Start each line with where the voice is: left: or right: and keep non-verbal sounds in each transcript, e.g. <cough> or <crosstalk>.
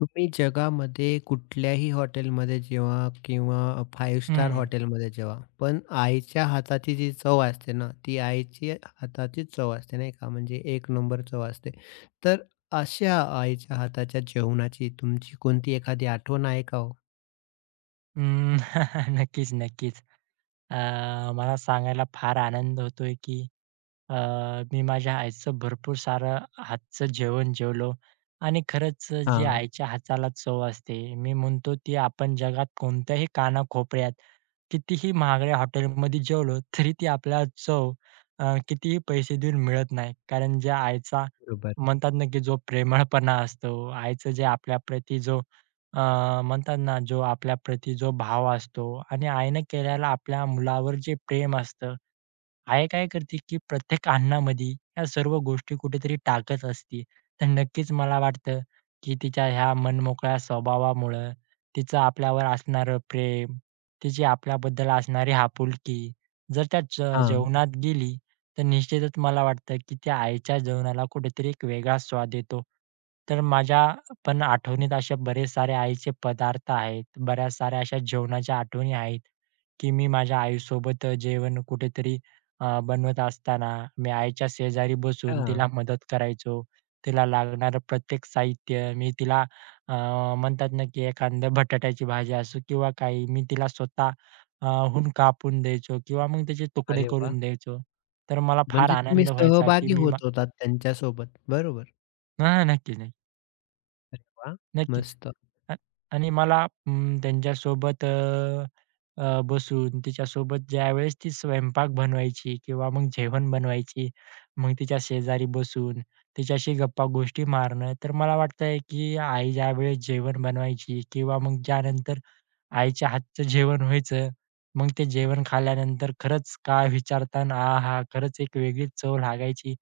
left: तुम्ही जगामध्ये कुठल्याही हॉटेलमध्ये जेवा किंवा फाइव्ह स्टार
right: हं.
left: हॉटेलमध्ये जेवा, पण आईच्या हाताची जी चव असते ना, ती आईची हाताचीच चव असते नाही का, म्हणजे एक नंबर चव असते. तर अशा आईच्या हाताच्या जेवणाची तुमची कोणती एखादी आठवण आहे का हो?
right: अं, <laughs> नक्कीच, नक्कीच. अ, मला सांगायला फार आनंद होतोय, की अ, मी माझ्या आईचं भरपूर सारं हातचं जेवण जेवलो आणि खरंच जे
left: हां,
right: आईच्या हाताला चव असते, मी म्हणतो ती आपण जगात कोणत्याही कानाकोपऱ्यात, कितीही महागड्या हॉटेलमध्ये जेवलो, तरी ती आपल्याला कितीही पैसे देऊन मिळत नाही. कारण ज्या आईचा
left: बरोबर.
right: म्हणतात ना, की जो प्रेमळपणा असतो, आईचं जे आपल्याप्रती जो अ, म्हणतात ना, जो आपल्याप्रती जो भाव असतो आणि आईनं केलेला आपल्या मुलावर जे प्रेम असतं, आई काय करते, की प्रत्येक अन्नामध्ये ह्या सर्व गोष्टी कुठेतरी टाकत असते. तर नक्कीच मला वाटतं, की तिच्या ह्या मनमोकळ्या स्वभावामुळं तिचं आपल्यावर असणारं प्रेम, तिची आपल्याबद्दल असणारी आपुलकी जर त्या
left: हां,
right: जेवणात गेली, तर निश्चितच मला वाटतं, की त्या आईच्या जेवणाला कुठेतरी एक वेगळा स्वाद येतो. तर माझ्या पण आठवणीत असे बरेच सारे आईचे पदार्थ आहेत. बऱ्याच साऱ्या अशा जेवणाच्या आठवणी आहेत, की मी माझ्या आईसोबत जेवण कुठेतरी बनवत असताना मी आईच्या शेजारी बसून
left: हां.
right: तिला मदत करायचो. तिला लागणारं प्रत्येक साहित्य मी अ, म्हणतात ना, की एखाद्या बटाट्याची भाजी असो किंवा काही मी तिला स्वतः अ, हून कापून द्यायचो किंवा मग त्याचे तुकडे
left: अरे वाह!
right: करून द्यायचो. तर मला फार
left: म्हणजे तुम्ही
right: आनंद व्हायचा, की
left: सहभागी
right: मी मा
left: होत होतात त्यांच्यासोबत. बरोबर.
right: हां, नक्कीच, नक्की.
left: अरे वाह!
right: नक्कीच.
left: मस्त.
right: आ आणि मला अं, त्यांच्यासोबत अ, अ, बसून तिच्यासोबत ज्यावेळेस ती स्वयंपाक बनवायची किंवा मग जेवण बनवायची, मग तिच्या शेजारी बसून तिच्याशी गप्पा गोष्टी मारणं, तर मला वाटतंय की आई ज्यावेळेस जेवण बनवायची किंवा मग त्यानंतर आईच्या हातचं जेवण व्हायचं. मग ते जेवण खाल्ल्यानंतर खरंच काय विचारताना आहा! खरंच एक वेगळीच चव लागायची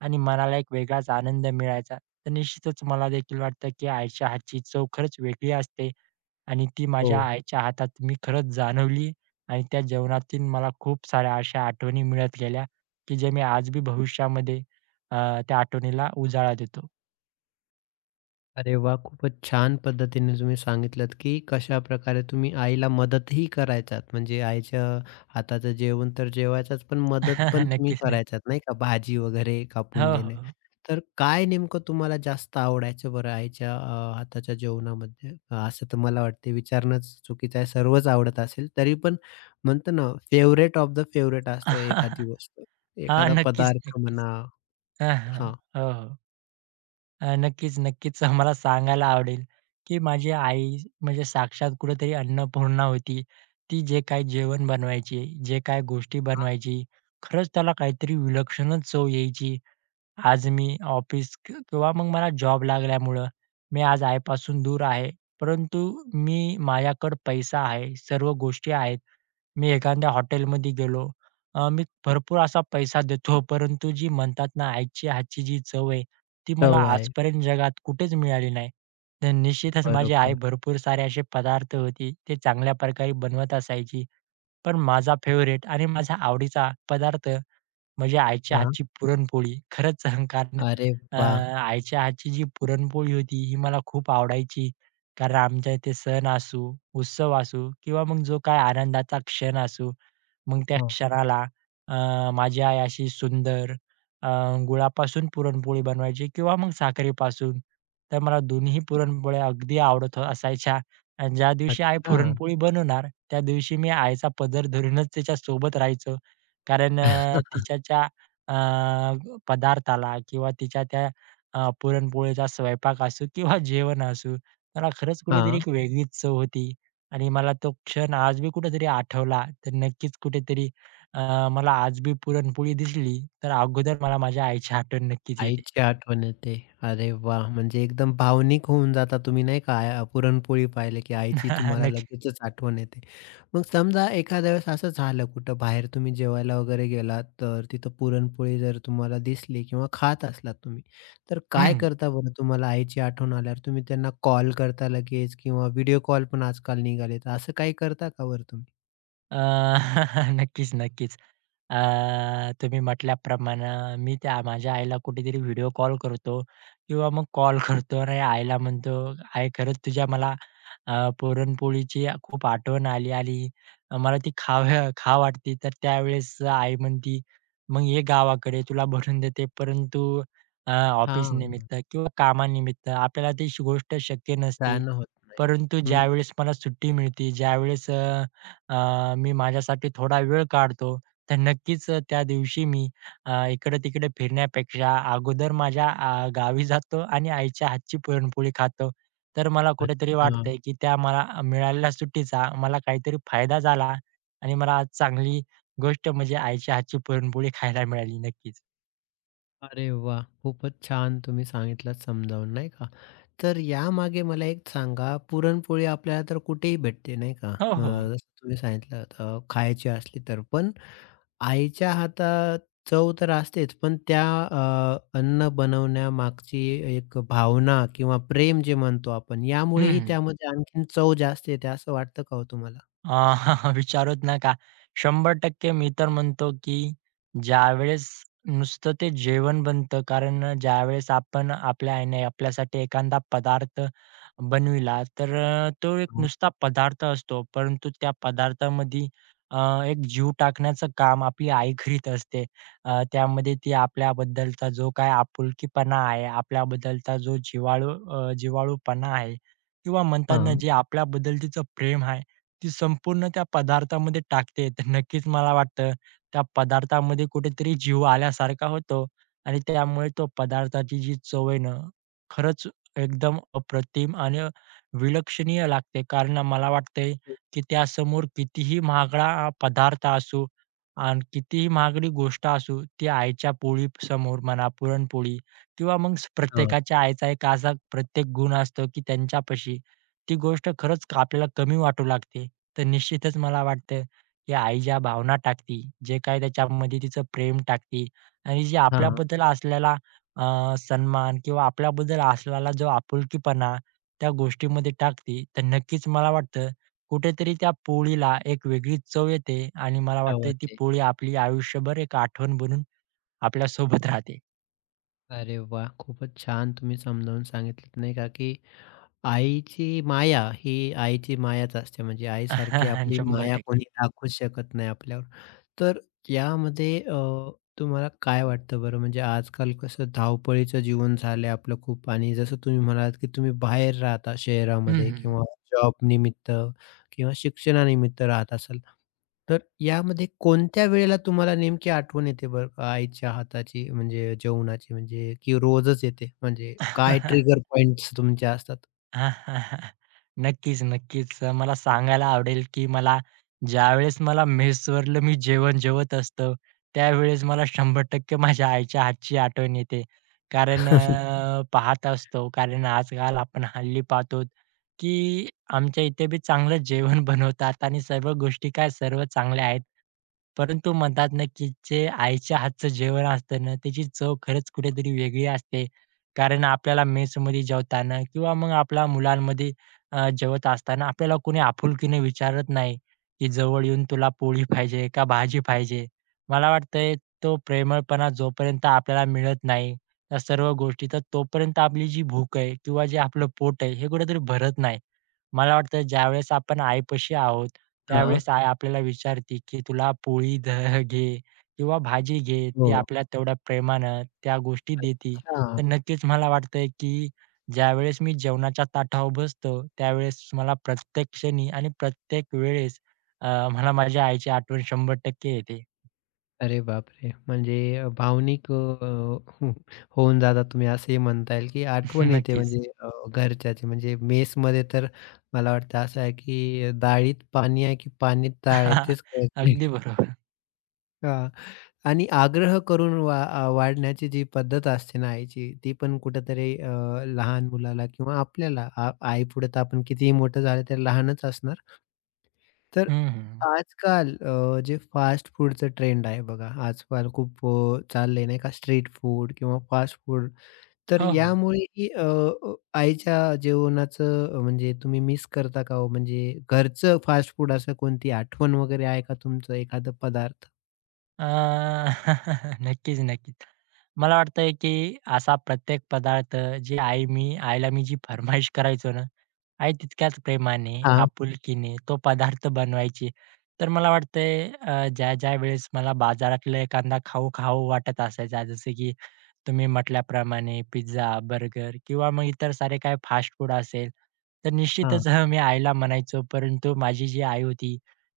right: आणि मनाला एक वेगळाच आनंद मिळायचा. तर निश्चितच मला देखील वाटतं, की आईच्या हातची चव खरंच वेगळी असते आणि ती
left: हो.
right: माझ्या आईच्या हातात मी खरंच जाणवली आणि त्या जेवणातून मला खूप साऱ्या अशा आठवणी मिळत गेल्या, की जे मी आज बी भविष्यामध्ये अ, त्या आठवणीला उजाळा देतो.
left: अरे वाह! खूपच छान पद्धतीने तुम्ही सांगितलत, की कशाप्रकारे तुम्ही आईला मदतही करायचात. म्हणजे आईच्या हाताचं जेवण तर जेवायचाच, पण मदत पण
right: <laughs>
left: तुम्ही
right: नक्कीच, नक्कीच.
left: करायचात, नाही का? भाजी वगैरे
right: हो,
left: कापून देणे.
right: हो.
left: तर काय नेमकं तुम्हाला जास्त आवडायचं बरं आईच्या हाताच्या जेवणामध्ये? असं तर मला वाटते विचारणंच चुकीचं आहे. सर्वच आवडत असेल, तरी पण म्हणतो ना फेव्हरेट ऑफ द फेव्हरेट असतं एखादी
right: <laughs> हां,
left: गोष्ट. एखादा
right: नक्कीच,
left: पदार्थ
right: नक्कीच.
left: म्हणा
right: हां, हां.
left: हां,
right: हो, हो. नक्कीच, नक्कीच मला सांगायला आवडेल, की माझी आई म्हणजे साक्षात कुठेतरी अन्नपूर्णा होती. ती जे काही जेवण बनवायची, जे काही गोष्टी बनवायची, खरंच त्याला काहीतरी विलक्षणच चव यायची. आज मी ऑफिस किंवा मग मला जॉब लागल्यामुळं मी आज आईपासून दूर आहे. परंतु मी माझ्याकडे पैसा आहे, सर्व गोष्टी आहेत. मी एखाद्या हॉटेलमध्ये गेलो, मी भरपूर असा पैसा देतो, परंतु जी म्हणतात ना आईच्या हातची जी चव आहे, ती मला
left: चव आहे.
right: आजपर्यंत जगात कुठेच मिळाली नाही. तर निश्चितच माझी आई
left: बरोबर.
right: भरपूर सारे असे पदार्थ होती, ते चांगल्या प्रकारे बनवत असायची. पण माझा फेव्हरेट आणि माझा आवडीचा पदार्थ म्हणजे आईच्या
left: हां.
right: हातची पुरणपोळी. खरंच <laughs> कारण
left: अरे
right: अ,
left: वाह!
right: आईच्या हातची जी पुरणपोळी होती ही मला खूप आवडायची. कारण आमच्या इथे सण असू, उत्सव असू किंवा मग जो काय आनंदाचा क्षण असू, मग त्या
left: हां.
right: क्षणाला माझी आई अशी सुंदर अ, गुळापासून पुरणपोळी बनवायची किंवा मग साखरेपासून. तर मला दोन्हीही पुरणपोळ्या अगदी असायच्या आणि ज्या दिवशी आई
left: अच्छा.
right: पुरणपोळी बनवणार, त्या दिवशी मी आईचा पदर धरूनच त्याच्यासोबत राहायचो. कारण
left: <laughs>
right: तिच्या त्या अ, पदार्थाला किंवा तिच्या त्या पुरणपोळीचा स्वयंपाक असो किंवा जेवण असो, मला खरंच कुठेतरी
left: हां.
right: एक वेगळीच चव होती आणि मला तो क्षण आज बी कुठेतरी आठवला, तर नक्कीच कुठेतरी अ, मला आज बी पुरणपोळी दिसली, तर अगोदर मला माझ्या आईची आठवण नक्कीच येते.
left: आईची आठवण येते. अरे वाह! म्हणजे एकदम भावनिक होऊन जाता तुम्ही नाही का? आ पुरणपोळी पाहिली की आईची
right: <laughs>
left: तुम्हाला
right: नक्की.
left: लगेचच आठवण येते. मग समजा एखाद्या वेळेस असं झालं कुठं बाहेर तुम्ही जेवायला वगैरे गेलात, तर तिथं पुरणपोळी जर तुम्हाला दिसली किंवा खात असलात तुम्ही, तर काय
right: हं.
left: करता बरं तुम्हाला आईची आठवण आल्यावर? तुम्ही त्यांना कॉल करता लगेच किंवा व्हिडिओ कॉल पण आजकाल निघालेत. असं काही करता का बरं तुम्ही?
right: अ, <laughs> नक्कीच, नक्कीच. तुम्ही म्हटल्याप्रमाणे मी त्या माझ्या आईला कुठेतरी व्हिडिओ कॉल करतो किंवा मग कॉल करतो आणि आईला म्हणतो, "आई खरंच तुझ्या मला पुरणपोळीची खूप आठवण आली आणि मला ती खावं वाटते." तर त्यावेळेस आई म्हणती, "मग ये गावाकडे तुला बनवून देते." परंतु
left: हां.
right: ऑफिसनिमित्त किंवा कामानिमित्त आपल्याला ती गोष्ट शक्य नसते.
left: त्यानं होत नाही.
right: परंतु
left: हं.
right: ज्यावेळेस मला सुट्टी मिळते, ज्यावेळेस अ, अ, मी माझ्यासाठी थोडा वेळ काढतो तर नक्कीच त्या दिवशी मी इकडे-तिकडे फिरण्यापेक्षा अगोदर माझ्या गावी जातो आणि आईच्या हातची पुरणपोळी खातो. तर मला कुठेतरी
left: अच्छा.
right: वाटतंय, की त्या मला मिळालेल्या सुट्टीचा मला काहीतरी फायदा झाला आणि मला आज चांगली गोष्ट म्हणजे आईच्या हातची पुरणपोळी खायला मिळाली. नक्कीच.
left: अरे वाह! खूपच छान तुम्ही सांगितलंत समजावून, नाही का? तर यामागे मला एक सांगा, पुरणपोळी आपल्याला तर कुठेही भेटते, नाही का?
right: हो, हो.
left: जसं तुम्ही सांगितलं खायची असली तर. पण आईच्या हातात चव तर असतेच, पण त्या अन्न बनवण्यामागची एक भावना किंवा प्रेम जे म्हणतो आपण, यामुळेही
right: हं.
left: त्यामध्ये आणखीन चव जास्त येते, असं वाटतं का हो तुम्हाला?
right: अ, <laughs> विचारूच नका. 100% मी तर म्हणतो, की ज्यावेळेस नुसतं ते जेवण बनतं, कारण ज्यावेळेस आपण आपल्या आईने आपल्यासाठी एखादा पदार्थ बनविला, तर तो एक
left: हं.
right: नुसता पदार्थ असतो, परंतु त्या पदार्थामध्ये अ, एक जीव टाकण्याचं काम आपली आई करीत असते. त्यामध्ये ती आपल्याबद्दलचा जो काही आपुलकीपणा आहे, आपल्याबद्दलचा जो जिव्हाळूपणा आहे किंवा म्हणतात ना,
left: हां.
right: जे आपल्याबद्दल तिचं प्रेम आहे ती संपूर्ण त्या पदार्थामध्ये टाकते, तर नक्कीच मला वाटतं त्या पदार्थामध्ये कुठेतरी जीव आल्यासारखा होतो आणि त्यामुळे तो पदार्थाची जी चव आहे ना, खरंच एकदम अप्रतिम आणि विलक्षणीय लागते. कारण मला वाटतंय, की त्यासमोर कितीही महागडा पदार्थ असू आणि कितीही महागडी गोष्ट असू, ती आईच्या पोळीसमोर म्हणा, पुरणपोळी किंवा मग
left: हां,
right: प्रत्येकाच्या आईचा एक असा प्रत्येक गुण असतो, की त्यांच्यापाशी ती गोष्ट खरंच आपल्याला कमी वाटू लागते. तर निश्चितच मला वाटतं, की आई ज्या भावना टाकते, जे काही त्याच्यामध्ये तिचं प्रेम टाकती, आणि जे
left: हां.
right: आपल्याबद्दल असलेला अ, सन्मान किंवा आपल्याबद्दल असलेला जो आपुलकीपणा त्या गोष्टीमध्ये टाकते, तर नक्कीच मला वाटतं कुठेतरी त्या पोळीला एक वेगळी चव येते आणि मला
left: चव
right: वाटतं ती
left: येते.
right: पोळी आपली आयुष्यभर एक आठवण बनून आपल्यासोबत राहते.
left: अरे वाह! खूपच छान तुम्ही समजावून सांगितलंत, नाही का, की आईची माया ही आईची मायाच असते. म्हणजे आईसारखी
right: <laughs>
left: आपली माया
right: 100%.
left: कोणी दाखवूच शकत नाही आपल्यावर. तर यामध्ये तुम्हाला काय वाटतं बरं? म्हणजे आजकाल कसं धावपळीचं जीवन झालंय आपलं खूप आणि जसं तुम्ही म्हणालात, की तुम्ही बाहेर राहता
right: हं,
left: शहरामध्ये
right: हं.
left: किंवा जॉबनिमित्त किंवा शिक्षणानिमित्त राहत असाल. तर यामध्ये कोणत्या वेळेला तुम्हाला नेमकी आठवण येते बरं का आईच्या हाताची म्हणजे जेवणाची म्हणजे की रोजच येते? म्हणजे काय
right: <laughs>
left: ट्रिगर पॉइंट्स तुमचे असतात?
right: <laughs> नक्कीच, नक्कीच. मला सांगायला आवडेल, की ज्यावेळेस मला मेसवरलं मी जेवण जेवत असतो, त्यावेळेस मला 100% माझ्या आईच्या हातची आठवण येते.
left: <laughs>
right: कारण आजकाल आपण हल्ली पाहतो, की आमच्या इथे बी चांगलं जेवण <laughs> बनवतात आणि सर्व गोष्टी काय सर्व चांगल्या आहेत. परंतु म्हणतात ना, की जे आईच्या हातचं जेवण असतं ना, त्याची चव खरंच कुठेतरी वेगळी असते. कारण आपल्याला मेसमध्ये जेवताना किंवा मग आपल्या मुलांमध्ये जेवत असताना आपल्याला कोणी आपुलकीने विचारत नाही, की जवळ येऊन तुला पोळी पाहिजे का भाजी पाहिजे? मला वाटतंय तो प्रेमळपणा जोपर्यंत आपल्याला मिळत नाही, त्या सर्व गोष्टी तर तोपर्यंत आपली जी भूक आहे किंवा जे आपलं पोट आहे हे कुठेतरी भरत नाही. मला वाटतं ज्यावेळेस आपण आईपाशी आहोत,
left: हां.
right: त्यावेळेस आई आपल्याला विचारते, की "तुला पोळी घे किंवा भाजी घे." ती
left: हो.
right: आपल्याला तेवढ्या प्रेमानं त्या गोष्टी देते.
left: अच्छा.
right: तर नक्कीच मला वाटतंय की ज्यावेळेस मी जेवणाच्या ताटावर बसतो, त्यावेळेस मला प्रत्येक क्षणी आणि प्रत्येक वेळेस अ, मला माझ्या आईची आठवण 100% येते.
left: अरे बापरे! म्हणजे भावनिक हं, होऊन जाता तुम्ही असंही म्हणता येईल, की
right: <laughs>
left: आठवण येते
right: नक्कीच.
left: म्हणजे घरच्याची. म्हणजे मेसमध्ये तर मला वाटतं असं आहे, की डाळीत पाणी आहे, की पाणीत डाळ आहे
right: <laughs>
left: तेच कळत
right: अगदी
left: नाही.
right: बरोबर.
left: हां. आणि आग्रह करून वा वाढण्याची जी पद्धत असते ना आईची, ती पण कुठेतरी लहान मुलाला किंवा आपल्याला आ आईपुढे तर आपण कितीही मोठं झालं, तर लहानच असणार. तर
right: हं, हं.
left: आजकाल जे फास्ट फूडचं ट्रेंड आहे बघा, आजकाल खूप चाललंय नाही का स्ट्रीट फूड किंवा फास्ट फूड. तर
right: हो, हो.
left: यामुळेही अ, आईच्या जेवणाचं म्हणजे तुम्ही मिस करता का हो? म्हणजे घरचं फास्ट फूड असं कोणती आठवण वगैरे आहे का तुमचं एखादा पदार्थ?
right: अ, <laughs> नक्कीच, नक्कीच. मला वाटतंय की असा प्रत्येक पदार्थ जे आई मी आईला मी जी फर्माईश करायचो ना, आहे तितक्याच प्रेमाने,
left: हां,
right: आपुलकीने तो पदार्थ बनवायची. तर मला वाटतंय ज्या-ज्या वेळेस मला बाजारातला एखादा खाऊ खावं वाटत असायचा, जसं की तुम्ही म्हटल्याप्रमाणे पिझ्झा, बर्गर किंवा मग इतर सारे काय फास्ट फूड असेल, तर
left: हां,
right: निश्चितच हं, मी आईला म्हणायचो. परंतु माझी जी आई होती,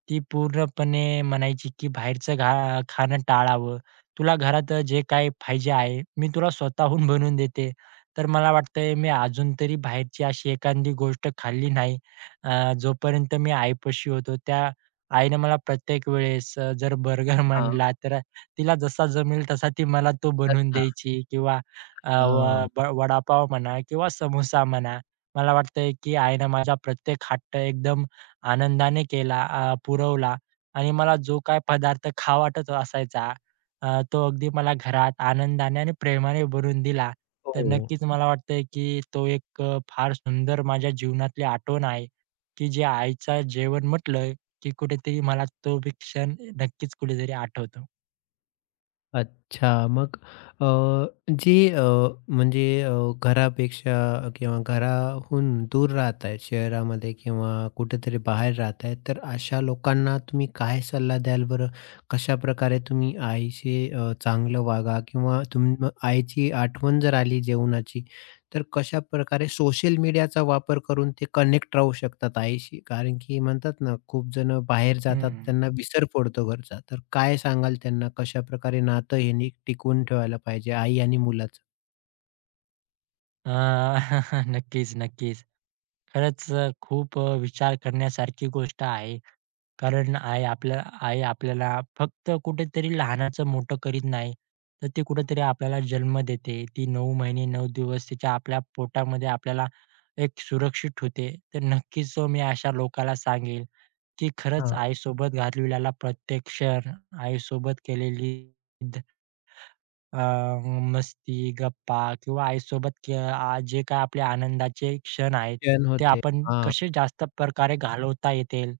right: ती पूर्णपणे म्हणायची, की "बाहेरचं खाणं टाळावं. तुला घरात जे काही पाहिजे आहे, मी तुला स्वतःहून बनवून देते." तर मला वाटतंय मी अजून तरी बाहेरची अशी एखादी गोष्ट खाल्ली नाही. जोपर्यंत मी आईपाशी होतो त्या आईनं मला प्रत्येक वेळेस जर बर्गर <laughs>
left: हां.
right: म्हणला तर तिला जसा जमेल तसा ती मला तो बनवून
left: अच्छा.
right: द्यायची किंवा अ, व
left: हां.
right: ब वडापाव म्हणा किंवा समोसा म्हणा. मला वाटतंय की आईनं माझा प्रत्येक हट्ट एकदम आनंदाने केला, पुरवला आणि मला जो काही पदार्थ खावा वाटत असायचा तो अगदी मला घरात आनंदाने आणि प्रेमाने भरून दिला. तर
left: हो.
right: नक्कीच मला वाटतंय, की तो एक फार सुंदर माझ्या जीवनातली आठवण आहे, की जे आईचं जेवण म्हटलं, की कुठेतरी मला तो बी क्षण नक्कीच कुठेतरी आठवतो.
left: अच्छा. मग अ, जे म्हणजे घरापेक्षा किंवा घराहून दूर राहत आहेत शहरामध्ये किंवा कुठेतरी बाहेर राहत आहेत, तर अशा लोकांना तुम्ही काय सल्ला द्याल बरं? कशाप्रकारे तुम्ही आईशी चांगलं वागा किंवा तुम आईची आठवण जर आली जेवणाची, तर कशा प्रकारे सोशल मीडियाचा वापर करून ते कनेक्ट राहू शकतात आईशी? कारण की म्हणतात ना, खूप जण बाहेर जातात,
right: हं.
left: त्यांना विसर पडतो घरचा. तर काय सांगाल त्यांना कशा प्रकारे नातं ह्यांनी टिकवून ठेवायला पाहिजे आई आणि मुलाचं?
right: अ, <laughs> नक्कीच, नक्कीच. खरंच खूप विचार करण्यासारखी गोष्ट आहे. कारण आई आपल्याला फक्त कुठेतरी लहानाचं मोठं करीत नाही, तर ती कुठेतरी आपल्याला जन्म देते. ती 9 महिने 9 दिवस तिच्या आपल्या पोटामध्ये आपल्याला एक सुरक्षित ठेवते. तर नक्कीच मी अशा लोकाला सांगेल, की खरंच
left: हां,
right: आईसोबत घालविलेला प्रत्येक क्षण, आईसोबत केलेली अ, मस्ती, गप्पा किंवा जे काही आपले आनंदाचे क्षण आहेत,
left: क्षण
right: ते
left: होते.
right: आपण
left: हां,
right: कसे जास्त प्रकारे घालवता येतील,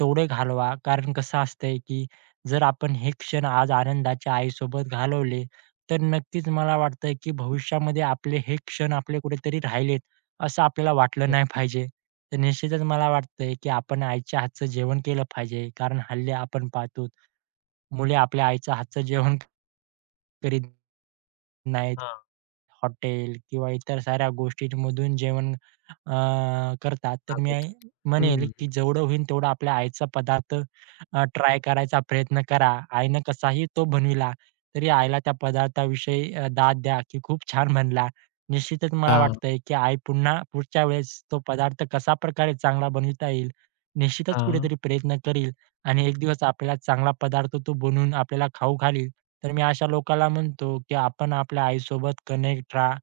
right: तेवढे घालवा. कारण कसं असतंय, की जर आपण हे क्षण आज आनंदाच्या आईसोबत घालवले, तर नक्कीच मला वाटतंय, की भविष्यामध्ये आपले हे क्षण आपले कुठेतरी राहिलेत, असं आपल्याला वाटलं
left: हो.
right: नाही पाहिजे. तर निश्चितच मला वाटतंय, की आपण आईच्या हातचं जेवण केलं पाहिजे. कारण हल्ली आपण पाहतो, मुले आपल्या आईच्या हातचं जेवण करीत नाहीत.
left: हां,
right: हॉटेल किंवा इतर साऱ्या गोष्टींमधून जेवण अ, करतात. तर
left: भागवतात.
right: म्हणेल,
left: हं.
right: की जेवढं होईल तेवढा आपल्या आईचा पदार्थ ट्राय करायचा प्रयत्न करा. आईनं कसाही तो बनविला, तरी आईला त्या पदार्थाविषयी दाद द्या, की खूप छान बनला. निश्चितच मला
left: हां,
right: वाटतंय, की आई पुन्हा पुढच्या वेळेस तो पदार्थ कशाप्रकारे चांगला बनविता येईल, निश्चितच
left: हां,
right: कुठेतरी प्रयत्न करील आणि एक दिवस आपल्याला चांगला पदार्थ तो बनवून आपल्याला खाऊ घालील. तर मी अशा लोकांना म्हणतो, की आपण आपल्या आईसोबत कनेक्ट राहा.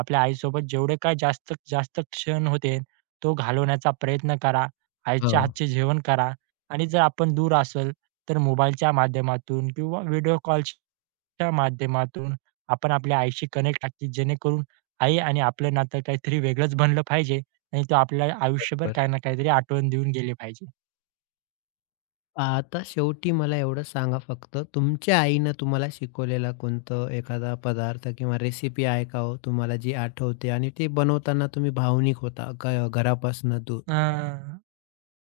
right: आपल्या आईसोबत जेवढे काय जास्तीत जास्त क्षण होते, तो घालवण्याचा प्रयत्न करा. आईच्या
left: हां.
right: हातचे जेवण करा आणि जर आपण दूर असेल, तर मोबाईलच्या माध्यमातून किंवा व्हिडिओ कॉल्सच्या माध्यमातून आपण आपल्या आईशी कनेक्ट राहा, जेणेकरून आई आणि आपलं नातं काहीतरी वेगळंच बनलं पाहिजे आणि तो आपल्याला आयुष्यभर
left: बरोबर.
right: काही ना काहीतरी आठवण देऊन गेले पाहिजे.
left: आता शेवटी मला एवढं सांगा फक्त, तुमच्या आईनं तुम्हाला शिकवलेला कोणतं एखादा पदार्थ किंवा रेसिपी आहे का हो तुम्हाला जी आठवते आणि ते बनवताना तुम्ही भावनिक होता ग घरापासून दूर?
right: हां.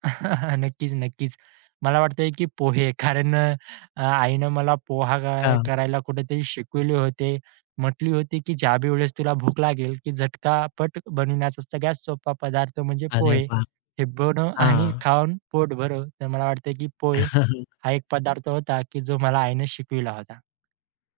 right: <laughs> नक्कीच, नक्कीच. मला वाटतंय की पोहे कारण आईनं मला पोहा
left: अच्छा.
right: करायला कुठेतरी शिकवले होते. म्हटली होती की ज्याबी वेळेस तुला भूक लागेल की झटका-पट बनविण्याचा सगळ्यात सोपा पदार्थ म्हणजे
left: अरे
right: पोहे.
left: वाह!
right: हे बनव आणि
left: हां.
right: खाऊन पोट भरव. तर मला वाटतंय की पोहे
left: <laughs>
right: हा एक पदार्थ होता की जो मला आईनं शिकविला होता.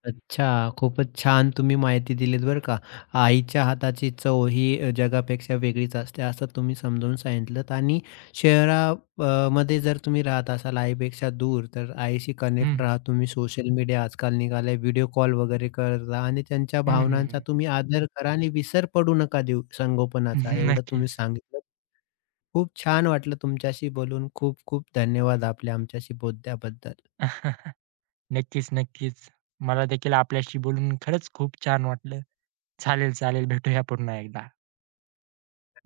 left: अच्छा, खूपच छान तुम्ही माहिती दिलीत बरं का. आईच्या हाताची चव ही जगापेक्षा वेगळीच असते असं तुम्ही समजावून सांगितलंत आणि शहरा मध्ये जर तुम्ही राहत असाल आईपेक्षा दूर, तर आईशी कनेक्ट
right: हं,
left: राहा. तुम्ही सोशल मीडिया आजकाल निघालाय, व्हिडिओ कॉल वगैरे करता आणि त्यांच्या
right: हं, हं,
left: भावनांचा
right: हं.
left: तुम्ही आदर करा आणि विसर पडू नका देऊ संगोपनाचा, एवढं तुम्ही
right: नक्कीच.
left: सांगितलं. खूप छान वाटलं तुमच्याशी बोलून. खूप खूप धन्यवाद आपल्या आमच्याशी बोलल्याबद्दल.
right: <laughs> नक्कीच, नक्कीच. मला देखील आपल्याशी बोलून खरंच खूप छान वाटलं. चालेल, चालेल. भेटूया पुन्हा एकदा.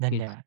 right: धन्यवाद.